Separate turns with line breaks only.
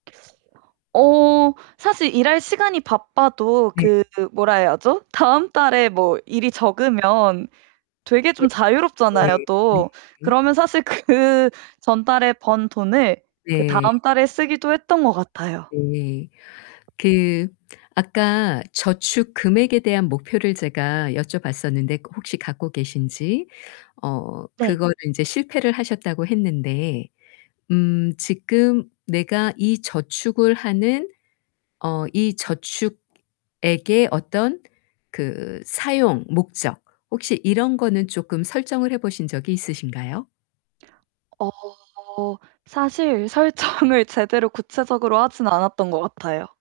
어 사실 일할 시간이 바빠도
네.
그 뭐라 해야죠 다음 달에 뭐 일이 적으면 되게
네.
좀 자유롭잖아요
네. 네.
또. 그러면 사실 그 전달에 번 돈을
네.
그다음 달에 쓰기도 했던 것 같아요.
네. 그 아까 저축 금액에 대한 목표를 제가 여쭤봤었는데 그 혹시 갖고 계신지. 어
네.
그거를 인제 실패를 하셨다고 했는데 음 지금 내가 이 저축을 하는 어 이 저축액의 어떤 그 사용 목적 혹시 이런 거는 쪼끔 설정을 해 보신 적이 있으신가요?
어 사실 설정을 제대로 구체적으로 하진 않았던 것 같아요.